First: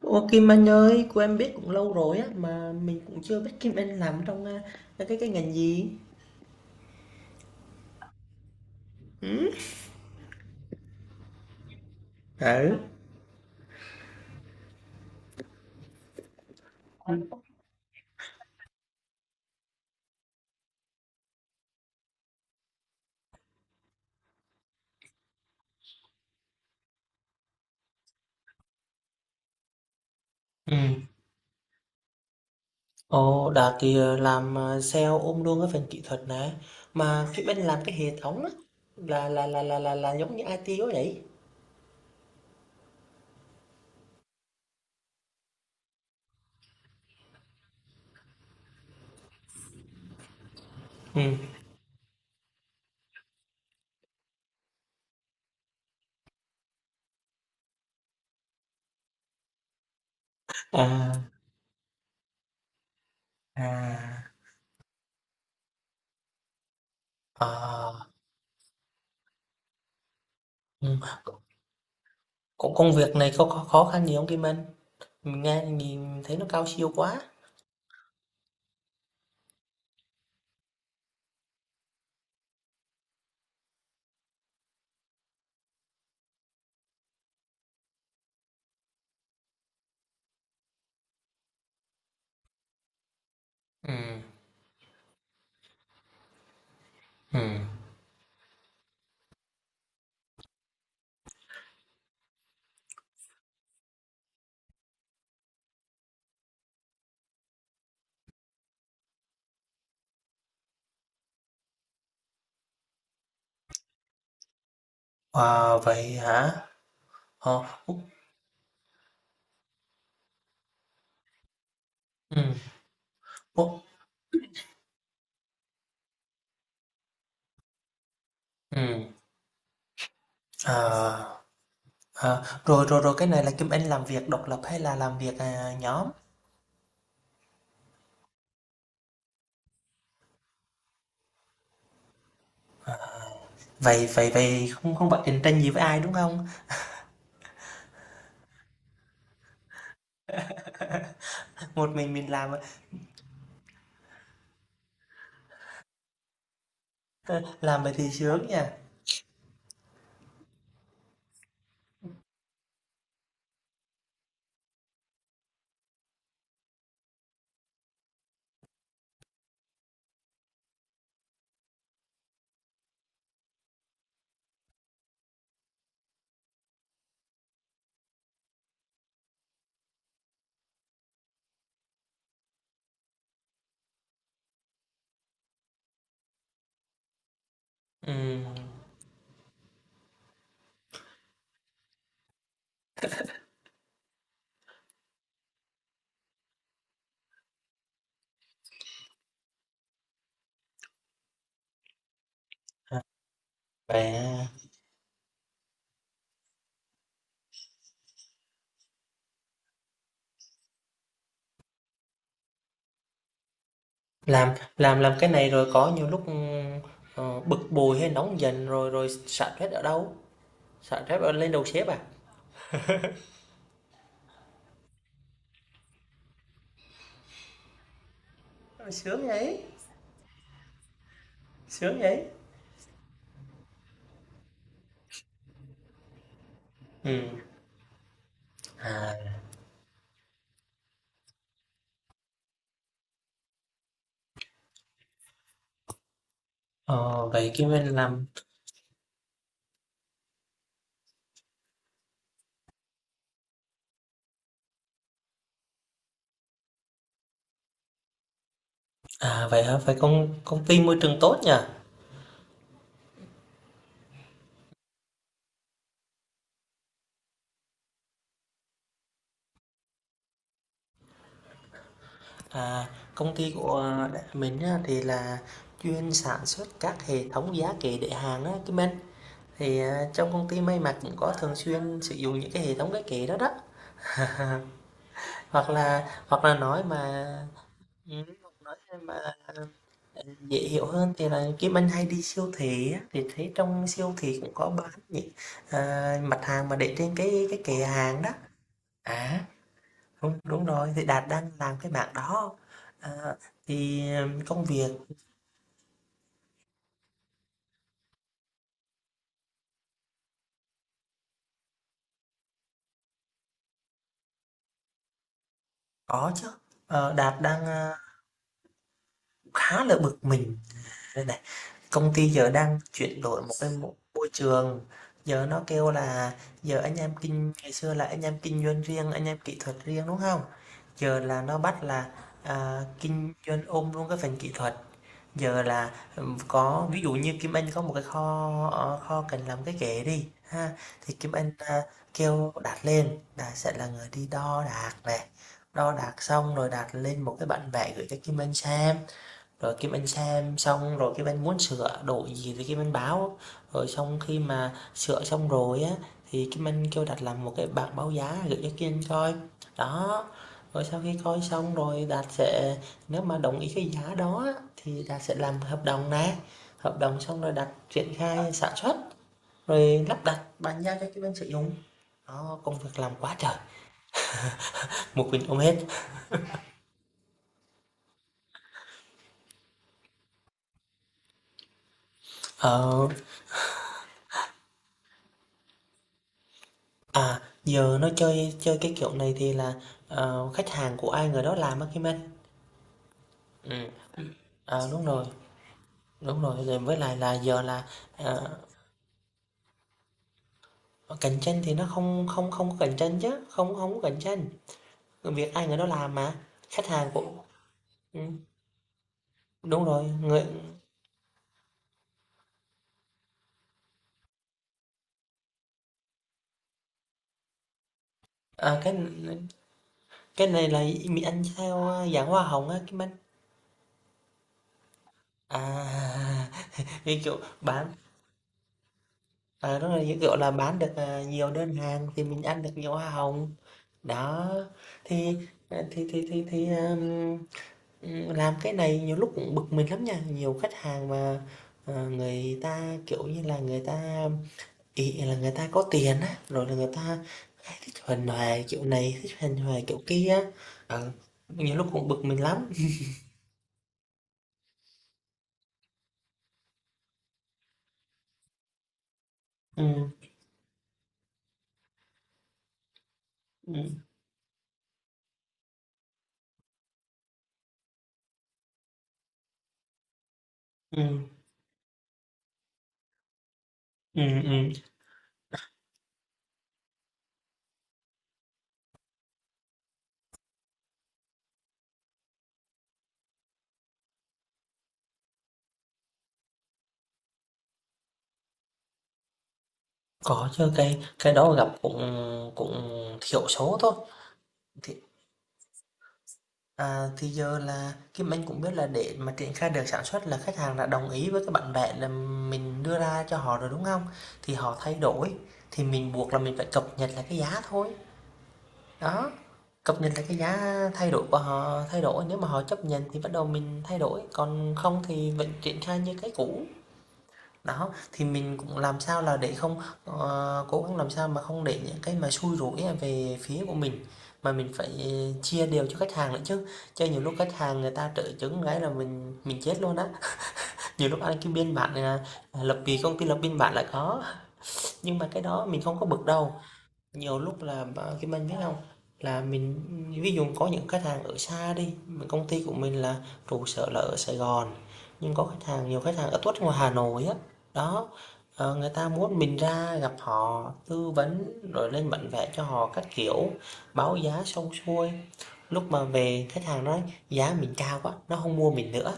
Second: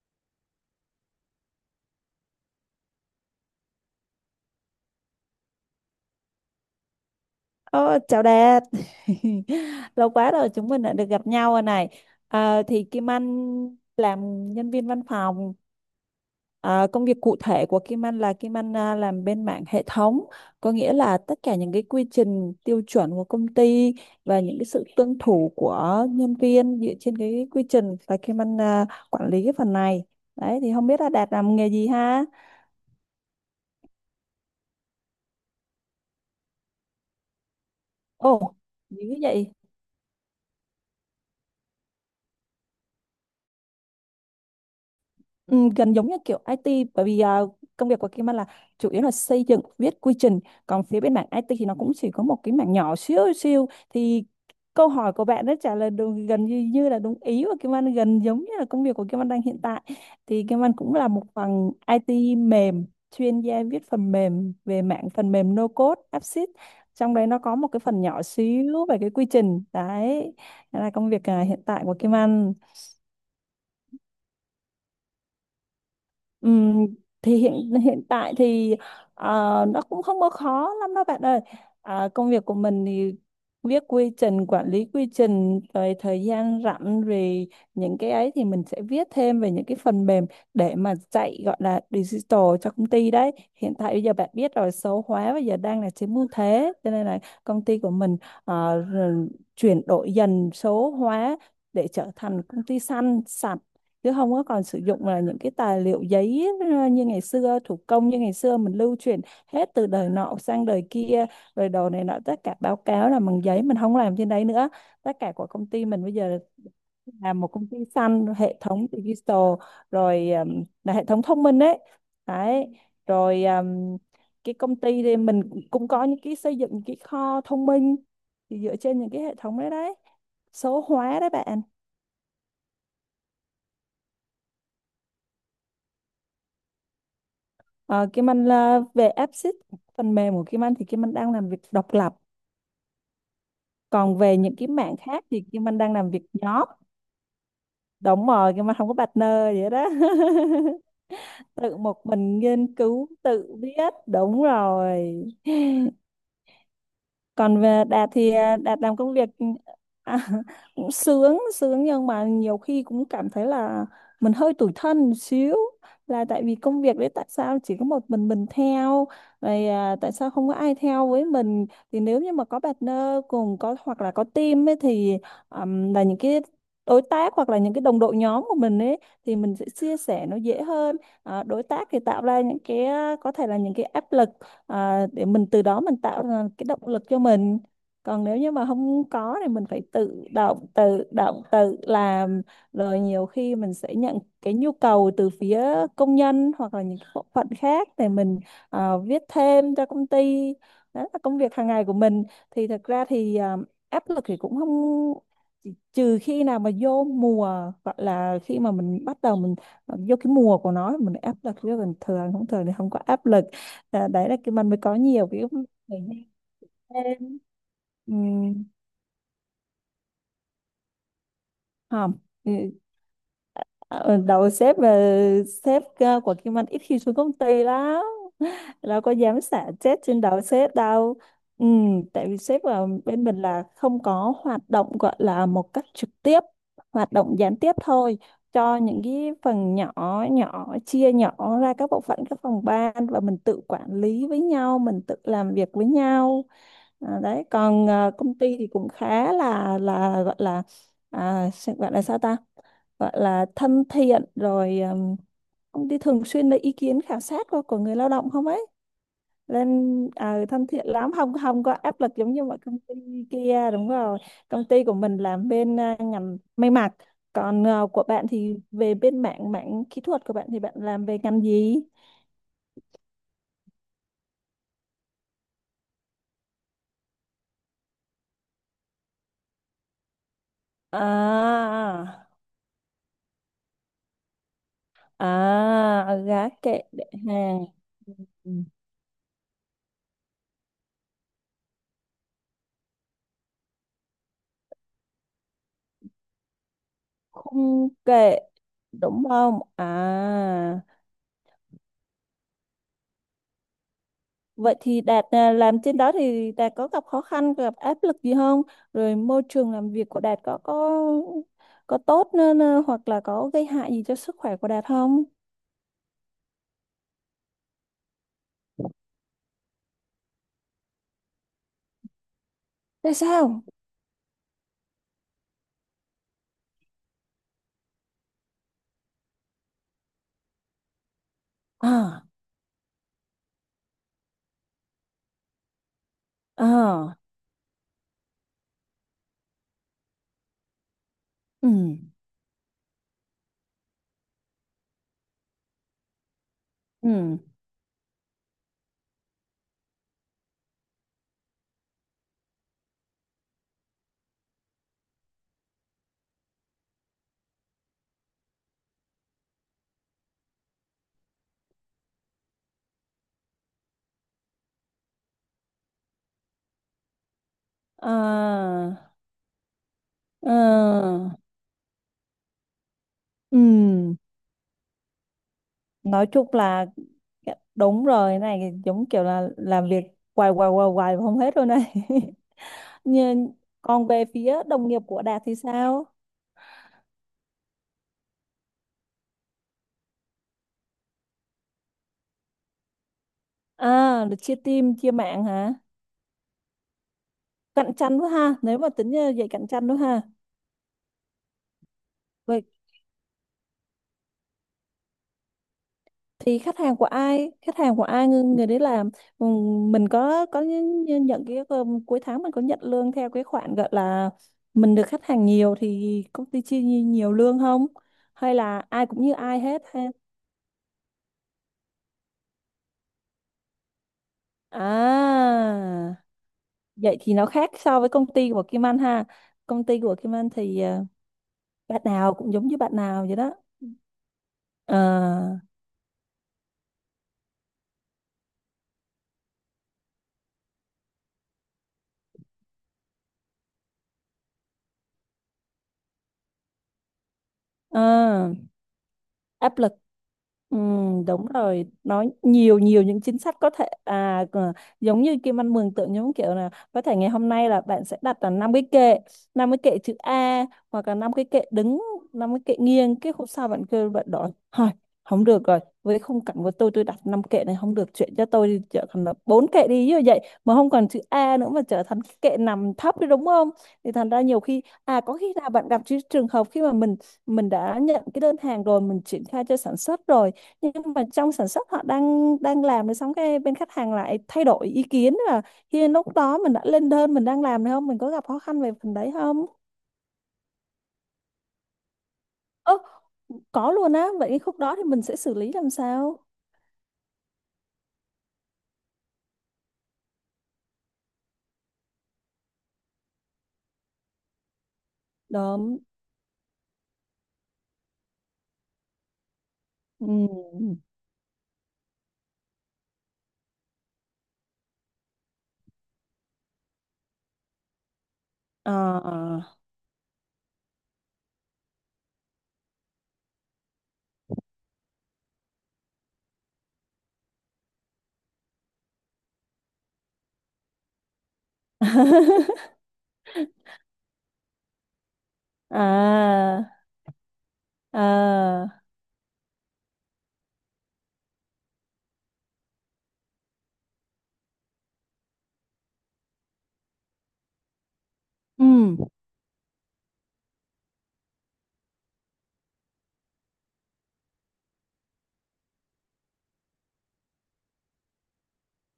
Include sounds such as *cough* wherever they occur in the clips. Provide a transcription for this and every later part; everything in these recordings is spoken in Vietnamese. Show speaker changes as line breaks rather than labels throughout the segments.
Ô Kim Anh ơi, cô em biết cũng lâu rồi á mà mình cũng chưa biết Kim Anh làm trong cái ngành gì.
Ờ, Chào Đạt. *laughs* Lâu quá rồi chúng mình đã được gặp nhau rồi này. Ờ,
Ừ.
thì Kim Anh làm nhân viên văn phòng. Ờ, Công việc cụ thể của Kim Anh là Kim Anh làm bên mảng hệ thống, có nghĩa là tất cả những cái quy trình tiêu chuẩn của công ty và những cái sự tuân thủ của nhân viên dựa trên cái quy trình, và Kim Anh quản lý cái phần này đấy. Thì
Ừ.
không biết là Đạt làm nghề gì ha.
Ồ, Đạt thì làm sale ôm luôn cái phần kỹ thuật này. Mà Kim Anh làm cái hệ thống á,
Ồ, dữ
là là
vậy.
là là là, là giống như IT quá vậy.
Ừ, gần giống như kiểu IT, bởi vì công việc của Kim Anh là chủ yếu là xây dựng viết quy trình, còn phía bên
Ừ.
mảng IT thì nó cũng chỉ có một cái mảng nhỏ xíu siêu. Thì câu hỏi của bạn đã trả lời đúng, gần như như là đúng ý của Kim Anh, gần giống như là công việc của Kim Anh đang hiện tại. Thì Kim Anh cũng là
À
một phần IT mềm, chuyên gia viết phần
à
mềm về mảng phần mềm no code app, trong đấy nó có một cái phần
à
nhỏ xíu về cái quy trình đấy. Đó là
ừ.
công việc hiện tại của Kim Anh.
Cũng công việc này có khó khăn gì không Kim Anh? Mình nghe nhìn thấy nó cao
Ừm,
siêu quá.
thì hiện hiện tại thì ờ, nó cũng không có khó lắm đâu bạn ơi. À, công việc của mình thì viết quy trình, quản lý quy trình, rồi thời gian rảnh rồi những cái ấy thì mình sẽ viết thêm về những cái phần mềm để mà chạy gọi là digital cho công ty đấy. Hiện
Ừ.
tại bây giờ bạn biết rồi, số hóa bây giờ đang là chiếm ưu thế, cho nên là
Ừ.
công ty của mình rồi chuyển đổi dần số hóa để trở thành công ty xanh sạch, chứ không có còn sử dụng là những cái tài liệu giấy như ngày xưa, thủ công như ngày xưa mình lưu truyền hết từ đời nọ sang đời kia, rồi đồ này nọ, tất cả báo cáo là bằng giấy mình không làm trên đấy nữa. Tất cả của công
À,
ty mình
vậy
bây giờ
hả?
là một
Ờ.
công ty
Ừ.
xanh, hệ thống digital, rồi là hệ thống thông minh đấy đấy. Rồi
Ừ.
cái công ty thì mình cũng có những cái xây dựng những cái kho thông minh thì dựa trên
Ừ.
những cái hệ thống đấy đấy, số hóa đấy
Ờ,
bạn.
Rồi, rồi, rồi, cái này là Kim Anh làm việc độc lập hay là làm việc, nhóm?
Ờ, Kim Anh là về app, phần mềm của Kim Anh thì Kim Anh đang làm việc độc lập,
Vậy
còn
vậy
về những cái
vậy không
mảng
không phải
khác
cạnh
thì
tranh
Kim
gì
Anh
với
đang
ai,
làm
đúng
việc
không?
nhóm. Đúng rồi, Kim Anh không có partner vậy đó. *laughs* Tự
Một
một
mình
mình
làm.
nghiên cứu tự viết, đúng rồi. Còn
Làm
về
vậy
Đạt
thì
thì
sướng nhỉ?
Đạt làm công việc à, *laughs* cũng sướng sướng, nhưng mà nhiều khi cũng cảm thấy là mình hơi tủi thân một xíu, là tại vì công việc đấy tại sao chỉ có một mình theo, rồi tại sao không có ai theo với mình. Thì nếu như mà có partner cùng có, hoặc là có team ấy, thì là những cái đối tác hoặc là những cái đồng đội nhóm của mình ấy, thì mình sẽ chia sẻ nó dễ hơn. Ờ, đối tác thì tạo ra những cái có thể là những cái áp lực để mình từ đó mình tạo ra cái động lực cho mình.
Ừ.
Còn nếu như mà không có thì mình phải tự động tự làm. Rồi nhiều khi mình sẽ nhận cái nhu cầu từ phía công nhân hoặc là những bộ phận khác để mình viết thêm cho công ty. Đó là công việc hàng ngày của mình. Thì thật
à,
ra thì áp
Vậy,
lực thì cũng không, trừ khi nào mà vô mùa, gọi là khi mà mình bắt đầu mình vô cái mùa của nó thì mình áp lực, chứ còn thường không, thường thì không có áp lực. À, đấy là cái
làm
mình mới có
làm làm
nhiều
cái
cái
này rồi có
để
nhiều
nhanh
lúc, ừm,
lên.
ờ, bực bội hay nóng
Ừm,
giận rồi rồi xả stress ở đâu? Xả stress ở lên đầu sếp à?
Không. Ừ. Ờ, đầu sếp là sếp của Kim Anh ít khi xuống công ty lắm,
Ờ,
đâu có
Sướng
dám
vậy,
xả chết trên đầu sếp đâu. Ừ,
sướng vậy!
tại vì sếp ở bên mình là không có hoạt động gọi là một cách trực tiếp,
Ừ.
hoạt động gián tiếp thôi cho những
à,
cái phần nhỏ, nhỏ, chia nhỏ ra các bộ phận các phòng ban và mình tự quản lý với nhau, mình tự làm việc với nhau. À,
ờ,
đấy
Vậy Kim Anh
còn
làm.
công ty thì cũng khá là gọi là sẽ gọi là sao ta, gọi là thân thiện. Rồi công ty thường xuyên lấy ý kiến khảo sát của người lao động không ấy
Vậy
lên.
hả? Vậy công
Ờ,
công
thân
ty
thiện
môi
lắm,
trường
không
tốt nhỉ?
không có áp lực giống như mọi công ty kia, đúng rồi. Công ty của mình làm bên ngành may mặc. Còn của bạn thì về bên mảng mảng kỹ thuật của bạn, thì bạn làm về ngành gì?
À, công ty của mình á, thì là chuyên sản xuất các hệ thống giá kệ để hàng á, Kim Anh. Thì trong công ty may mặc cũng có thường xuyên sử
À.
dụng những cái hệ thống cái kệ đó đó. *laughs* Hoặc là
À, gá
hoặc là
kệ
nói
để
mà
hàng.
ừ,
Ừ.
hoặc nói mà dễ hiểu hơn thì là Kim Anh hay đi siêu thị á, thì thấy trong siêu thị cũng có bán những mặt hàng mà để trên cái kệ
Khung
hàng đó.
kệ, đúng
À,
không à?
đúng đúng rồi, thì Đạt đang làm cái mảng đó. À, thì công
Vậy
việc.
thì Đạt làm trên đó thì Đạt có gặp khó khăn, gặp áp lực gì không? Rồi môi trường làm việc của Đạt có tốt nên hoặc là có gây hại gì cho sức khỏe của Đạt không?
Có chứ, Đạt đang khá là bực mình đây này. Công ty giờ đang
Tại
chuyển đổi một
sao?
cái môi trường, giờ nó kêu là giờ anh em kinh ngày xưa là anh em kinh doanh riêng, anh em kỹ thuật riêng, đúng không? Giờ là nó bắt là,
À.
à, kinh doanh ôm luôn cái phần kỹ thuật. Giờ là có ví dụ
À.
như Kim Anh có một cái kho cần làm cái ghế đi ha, thì Kim Anh
Ừ.
kêu Đạt lên. Đạt sẽ là người đi đo đạc này, đo đạc xong rồi Đạt lên một
Ừ.
cái bản vẽ gửi cho Kim Anh xem, rồi Kim Anh xem xong rồi Kim Anh muốn sửa đổi gì thì Kim Anh báo. Rồi xong khi mà sửa xong rồi á thì Kim Anh kêu Đạt làm một cái bảng báo giá gửi cho Kim Anh coi. Đó, rồi sau khi coi xong rồi Đạt sẽ, nếu mà đồng ý cái giá đó thì Đạt sẽ làm hợp đồng nè. Hợp đồng xong rồi Đạt triển khai sản
À.
xuất, rồi lắp đặt bàn giao cho Kim Anh
À.
sử dụng. Đó, công việc làm quá trời,
Ừ.
một mình ôm hết.
Nói chung là, dạ, đúng rồi, cái này giống kiểu là làm việc hoài hoài hoài hoài mà không hết rồi này. *laughs*
Ờ.
Nhưng còn về phía đồng nghiệp của Đạt thì sao?
À, giờ nó chơi chơi cái kiểu này thì là khách hàng của ai người đó làm á Kim Anh. Ừ,
À, được chia team,
đúng
chia
rồi,
mạng hả?
đúng rồi. Rồi với lại là giờ là
Cạnh tranh quá ha,
ờ,
nếu mà tính vậy cạnh tranh đó ha.
cạnh tranh thì nó không không
Vậy
không có cạnh tranh chứ, không không có cạnh tranh. Việc ai người đó làm mà
thì khách
khách
hàng của
hàng của
ai, khách hàng của
ừ,
ai người, người đấy làm. Ừ.
đúng rồi
Mình
người
có nhận cái cuối tháng mình có nhận lương theo cái khoản gọi là mình được khách hàng nhiều thì công ty chia nhiều lương không? Hay
à,
là
cái
ai cũng như ai hết ha?
cái này là mình ăn theo dạng hoa hồng á Kim Anh.
À,
À, *laughs*
vậy
như
thì
kiểu
nó khác
bán.
so với công ty của Kim Anh ha. Công
Đúng
ty
rồi,
của
như
Kim
kiểu là
Anh
bán
thì
được nhiều đơn
bạn
hàng thì
nào
mình
cũng
ăn
giống
được
như
nhiều
bạn
hoa
nào vậy
hồng.
đó.
Đó, thì,
À.
à, thì thì, làm cái này nhiều lúc cũng bực mình lắm nha. Nhiều khách hàng mà người ta, kiểu như là, người ta ỷ là người ta có tiền á, rồi là người ta hay thích huề
À.
hoài kiểu này, thích huề
Áp
hoài
lực.
kiểu kia á. Ờ,
Đúng
Nhiều lúc
rồi,
cũng bực
nó
mình lắm.
nhiều nhiều những chính sách có thể à giống như Kim Anh mường tượng giống kiểu là có thể ngày hôm nay là bạn sẽ đặt là năm cái kệ, năm cái kệ
Ừm,
chữ A, hoặc là năm cái kệ đứng, năm cái kệ nghiêng. Cái hôm sau bạn
ừm,
kêu bạn đổi thôi, không được rồi, với khung cảnh của tôi đặt năm kệ này không được, chuyện cho tôi đi trở thành là bốn kệ đi như vậy, mà không còn chữ
ừm,
A nữa mà trở thành cái kệ nằm thấp đi, đúng không? Thì thành ra
ừm,
nhiều
ừm.
khi à có khi là bạn gặp cái trường hợp khi mà mình đã nhận cái đơn hàng rồi, mình triển khai cho sản xuất rồi, nhưng mà trong sản xuất họ đang đang làm rồi, xong cái bên khách hàng lại thay đổi ý kiến. Là hiện lúc đó mình đã lên đơn mình đang làm rồi, không, mình có gặp khó khăn về phần đấy không?
Có chứ, cái đó gặp cũng
Ơ,
cũng thiểu số
có
thôi.
luôn á. Vậy cái khúc đó thì mình sẽ xử lý làm sao?
À, thì giờ là Kim Anh cũng biết là để mà triển khai được sản xuất là khách hàng đã đồng ý với cái bản vẽ là mình đưa ra cho họ rồi, đúng không? Thì họ thay đổi, thì
Đúng.
mình buộc là mình phải cập nhật lại cái giá thôi. Đó, cập nhật lại cái giá,
Ừ.
thay đổi của họ thay đổi, nếu mà họ chấp nhận thì bắt đầu mình thay đổi, còn không thì vẫn triển khai như cái cũ. Đó, thì mình cũng làm sao là để
À.
không, cố gắng làm sao mà không để những cái mà xui rủi về phía của mình, mà mình phải chia đều cho khách hàng nữa chứ. Chứ nhiều lúc khách hàng người ta trợ chứng cái là mình chết luôn á. Nhiều lúc ăn cái biên bản, lập,
*laughs*
vì công ty lập biên bản là có, nhưng mà cái đó mình không có bực đâu.
À.
Nhiều lúc là Kim Anh biết không,
À.
là mình ví dụ có những khách hàng ở xa đi, công ty của mình là trụ sở là ở Sài Gòn, nhưng có khách hàng nhiều khách hàng ở tuốt ngoài Hà Nội á. Đó, người ta
Ừ.
muốn mình ra gặp họ tư vấn rồi lên bản vẽ cho họ các kiểu, báo giá xong xuôi, lúc mà về khách hàng nói giá mình cao quá nó không mua mình nữa,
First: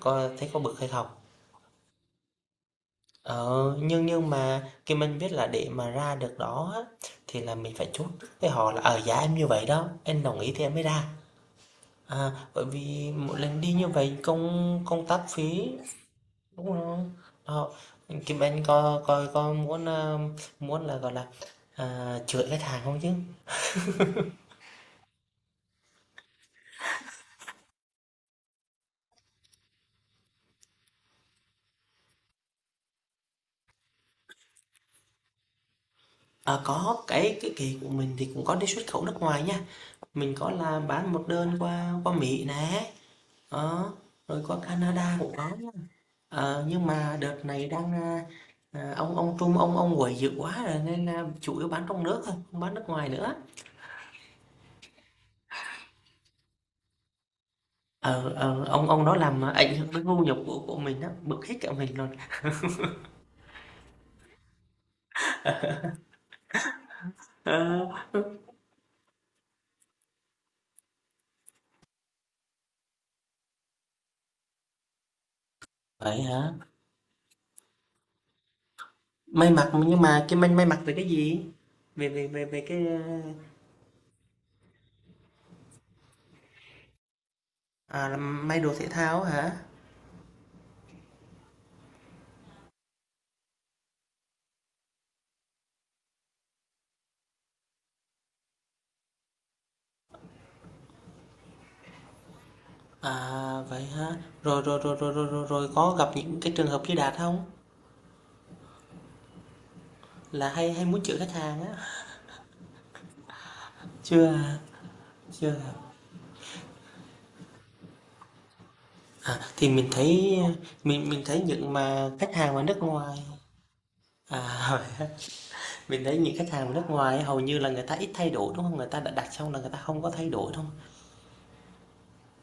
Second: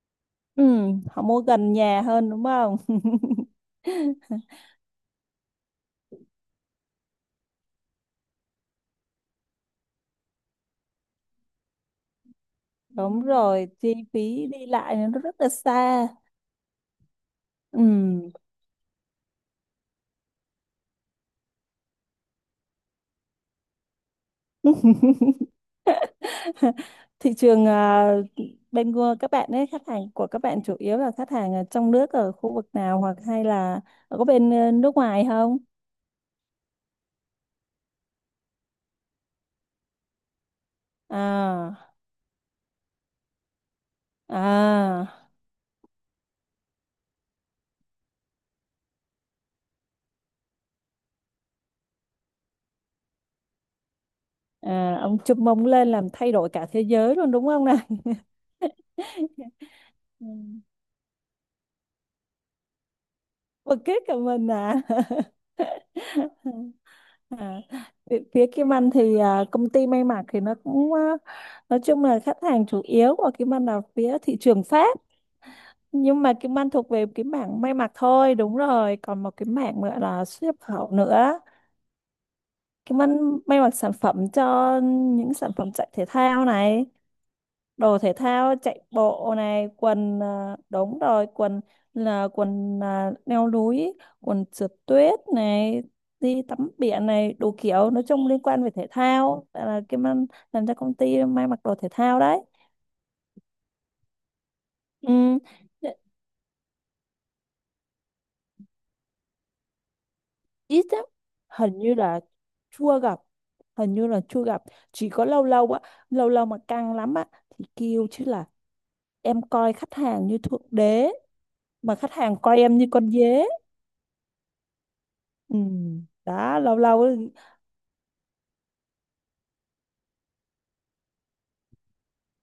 có thấy có
Ừ.
bực hay không?
Họ mua gần nhà hơn đúng không.
Ờ, nhưng
*laughs*
nhưng mà khi mình biết là để mà ra được đó á, thì là mình phải chốt với họ là ở giá em như vậy đó, em đồng ý thì em mới ra, bởi vì
Đúng
mỗi lần
rồi,
đi như
chi
vậy
phí đi
công
lại
công
nó
tác
rất là
phí,
xa.
đúng không? Đó.
Ừ.
Kim Anh có coi có muốn là gọi là chửi khách hàng không chứ?
*laughs* Thị trường bên của các bạn ấy, khách hàng của các bạn chủ yếu là khách hàng ở trong nước ở khu vực nào, hoặc hay là có bên nước ngoài không?
Có cái kỳ của mình thì cũng có đi xuất khẩu nước ngoài nha, mình có là bán một đơn
À.
qua qua Mỹ nè. Ờ, rồi qua Canada
À.
cũng có. Nhưng mà đợt này đang, ông Trung ông quậy dữ quá rồi nên là chủ yếu bán trong nước thôi, không bán nước ngoài nữa.
À, ông chum mông lên làm thay đổi cả thế giới luôn đúng không này.
Ờ, ông đó làm ảnh hưởng
*laughs*
đến thu
Ừ.
nhập của mình, đó bực hết cả mình luôn.
Bực kết cả mình à. *laughs* À,
Ờ,
phía phía Kim Anh thì công ty may mặc thì nó cũng nói chung là khách hàng chủ yếu của Kim Anh là phía thị trường Pháp,
Vậy
nhưng mà
hả?
kiếm ăn thuộc về cái mảng may mặc thôi, đúng rồi, còn một cái
May mặc
mảng nữa
nhưng mà
là
cái
xuất
may
nhập
may mặc
khẩu
về cái
nữa.
gì? Về về về về cái
Kiếm ăn may mặc sản phẩm cho những sản phẩm chạy thể thao này, đồ thể
làm
thao
may đồ
chạy
thể thao
bộ
hả?
này, quần đúng rồi, quần là, quần leo núi, quần trượt tuyết này, đi tắm biển này, đủ kiểu, nói chung liên quan về thể thao. Tại là kiếm ăn làm cho công ty may mặc đồ thể thao đấy.
Vậy hả? rồi rồi rồi rồi rồi
Ừ.
rồi, rồi có gặp những cái trường hợp như Đạt không, là hay hay
Ít
muốn
lắm,
chửi khách hàng á?
hình như là chưa gặp, hình như là
chưa
chưa
à,
gặp. Chỉ có lâu
chưa
lâu á, lâu lâu mà căng lắm á, thì kêu chứ là
À,
em
thì
coi
mình
khách hàng
thấy
như thượng đế
mình mình thấy những
mà
mà
khách
khách
hàng
hàng
coi
ở nước
em như con
ngoài
dế.
hỏi.
Ừ.
*laughs* Mình thấy những khách
Đó,
hàng ở
lâu
nước
lâu á,
ngoài hầu như là người ta ít thay đổi, đúng không? Người ta đã đặt xong là người ta không có thay đổi, đúng không?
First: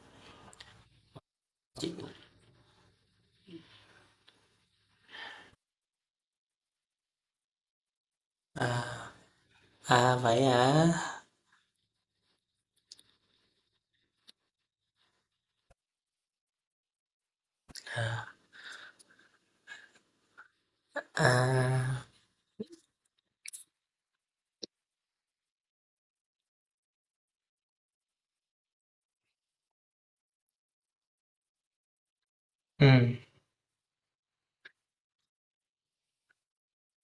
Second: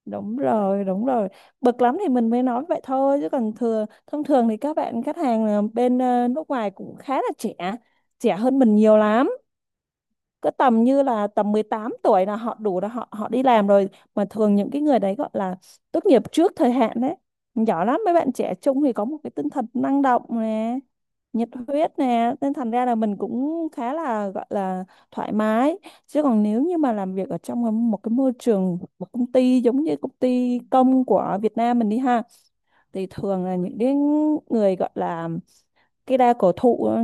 đúng rồi, đúng rồi, bực
Chị,
lắm thì mình mới nói vậy thôi, chứ còn thường thông thường thì các bạn khách hàng nước ngoài cũng khá là trẻ, trẻ hơn
à,
mình nhiều lắm.
vậy
Cứ tầm
hả?
như là tầm 18 tuổi là họ đủ là họ họ đi làm rồi. Mà thường những cái người đấy gọi là tốt nghiệp trước thời hạn đấy, giỏi lắm. Mấy bạn trẻ trung thì có một cái tinh thần năng động nè, nhiệt huyết
À,
nè, nên thành ra là mình cũng khá là gọi là thoải mái. Chứ còn nếu như mà làm việc ở trong một cái môi trường một công ty giống như công ty công của Việt Nam mình đi ha,
ừ,
thì thường là những cái người gọi là cái đa cổ thụ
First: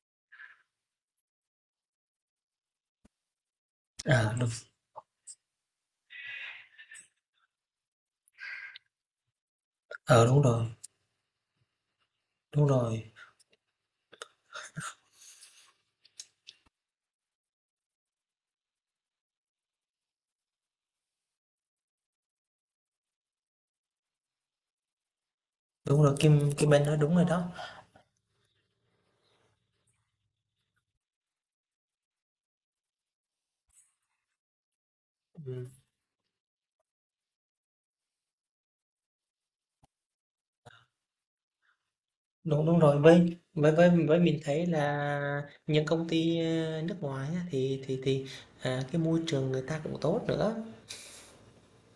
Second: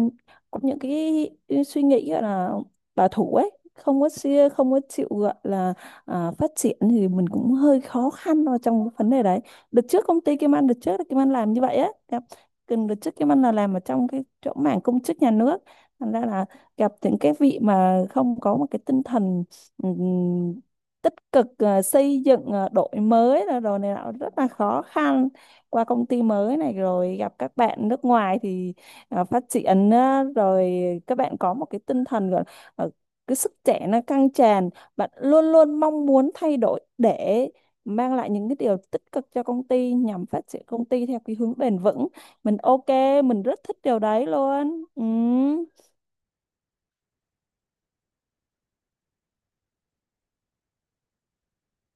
có những cái suy nghĩ gọi là bảo thủ ấy, không có
đúng,
xia, không có chịu gọi là phát triển, thì mình cũng hơi khó khăn vào trong cái vấn đề đấy. Đợt trước công
ờ
ty
đúng
Kim
rồi,
Anh, đợt trước là Kim Anh làm như vậy á, gặp,
đúng
gần đợt
rồi,
trước Kim Anh là làm ở trong cái chỗ mảng công chức nhà nước, thành ra là gặp những cái vị mà không có một cái tinh thần ừm, tích cực xây dựng đổi mới là đồ này nọ, rất là khó khăn. Qua
đúng
công
rồi.
ty
Kim
mới
Kim
này
Anh nói đúng
rồi
rồi
gặp
đó.
các bạn nước ngoài thì phát triển á, rồi các bạn có một cái tinh thần gọi là cái sức trẻ nó căng tràn, bạn luôn
Ừ,
luôn mong muốn thay đổi để mang lại những cái điều tích cực cho công ty nhằm phát triển công ty theo cái hướng bền vững. Mình
đúng đúng
ok,
rồi. với
mình rất
với
thích
với
điều
với
đấy
mình thấy
luôn. Ừ,
là những công ty nước ngoài á, thì cái môi trường người ta cũng tốt nữa.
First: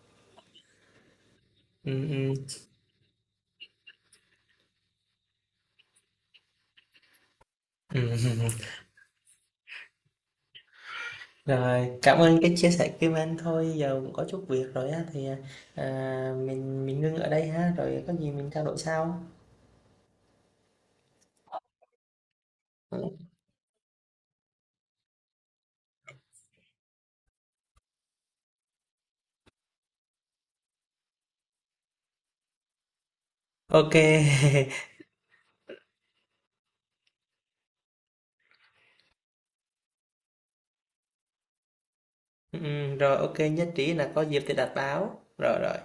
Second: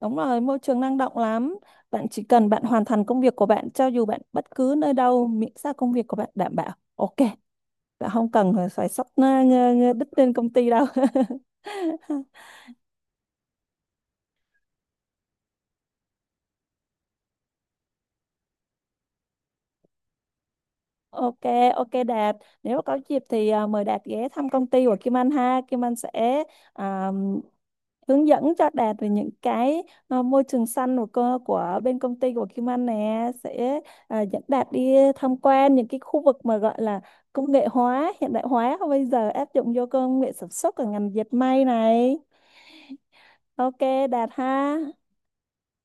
đúng rồi, môi trường năng động lắm.
Ừ,
Bạn chỉ
ừ,
cần bạn hoàn thành công việc của bạn cho dù bạn bất cứ nơi đâu, miễn sao công việc của bạn đảm bảo ok.
ừ.
Dạ không
*laughs*
cần phải xách nó ngơ đít lên công ty đâu.
Rồi, cảm
*laughs*
ơn cái chia sẻ Kim Anh, thôi giờ cũng có chút việc rồi á thì mình ngưng ở đây ha, rồi có gì mình trao đổi sau.
Ok, ok Đạt. Nếu mà có
Ừ.
dịp thì mời Đạt ghé thăm công ty của Kim Anh ha. Kim Anh sẽ à, hướng dẫn cho Đạt về những cái môi trường xanh của cơ của bên công ty của Kim Anh nè, sẽ
Ok.
dẫn Đạt đi
*laughs*
tham quan những cái khu vực mà gọi là công nghệ hóa, hiện đại hóa bây giờ áp dụng vô công nghệ sản xuất ở ngành dệt may này.
Ừ, rồi ok nhất
Ok
trí là có
Đạt
dịp thì đặt
ha.
báo. Rồi rồi.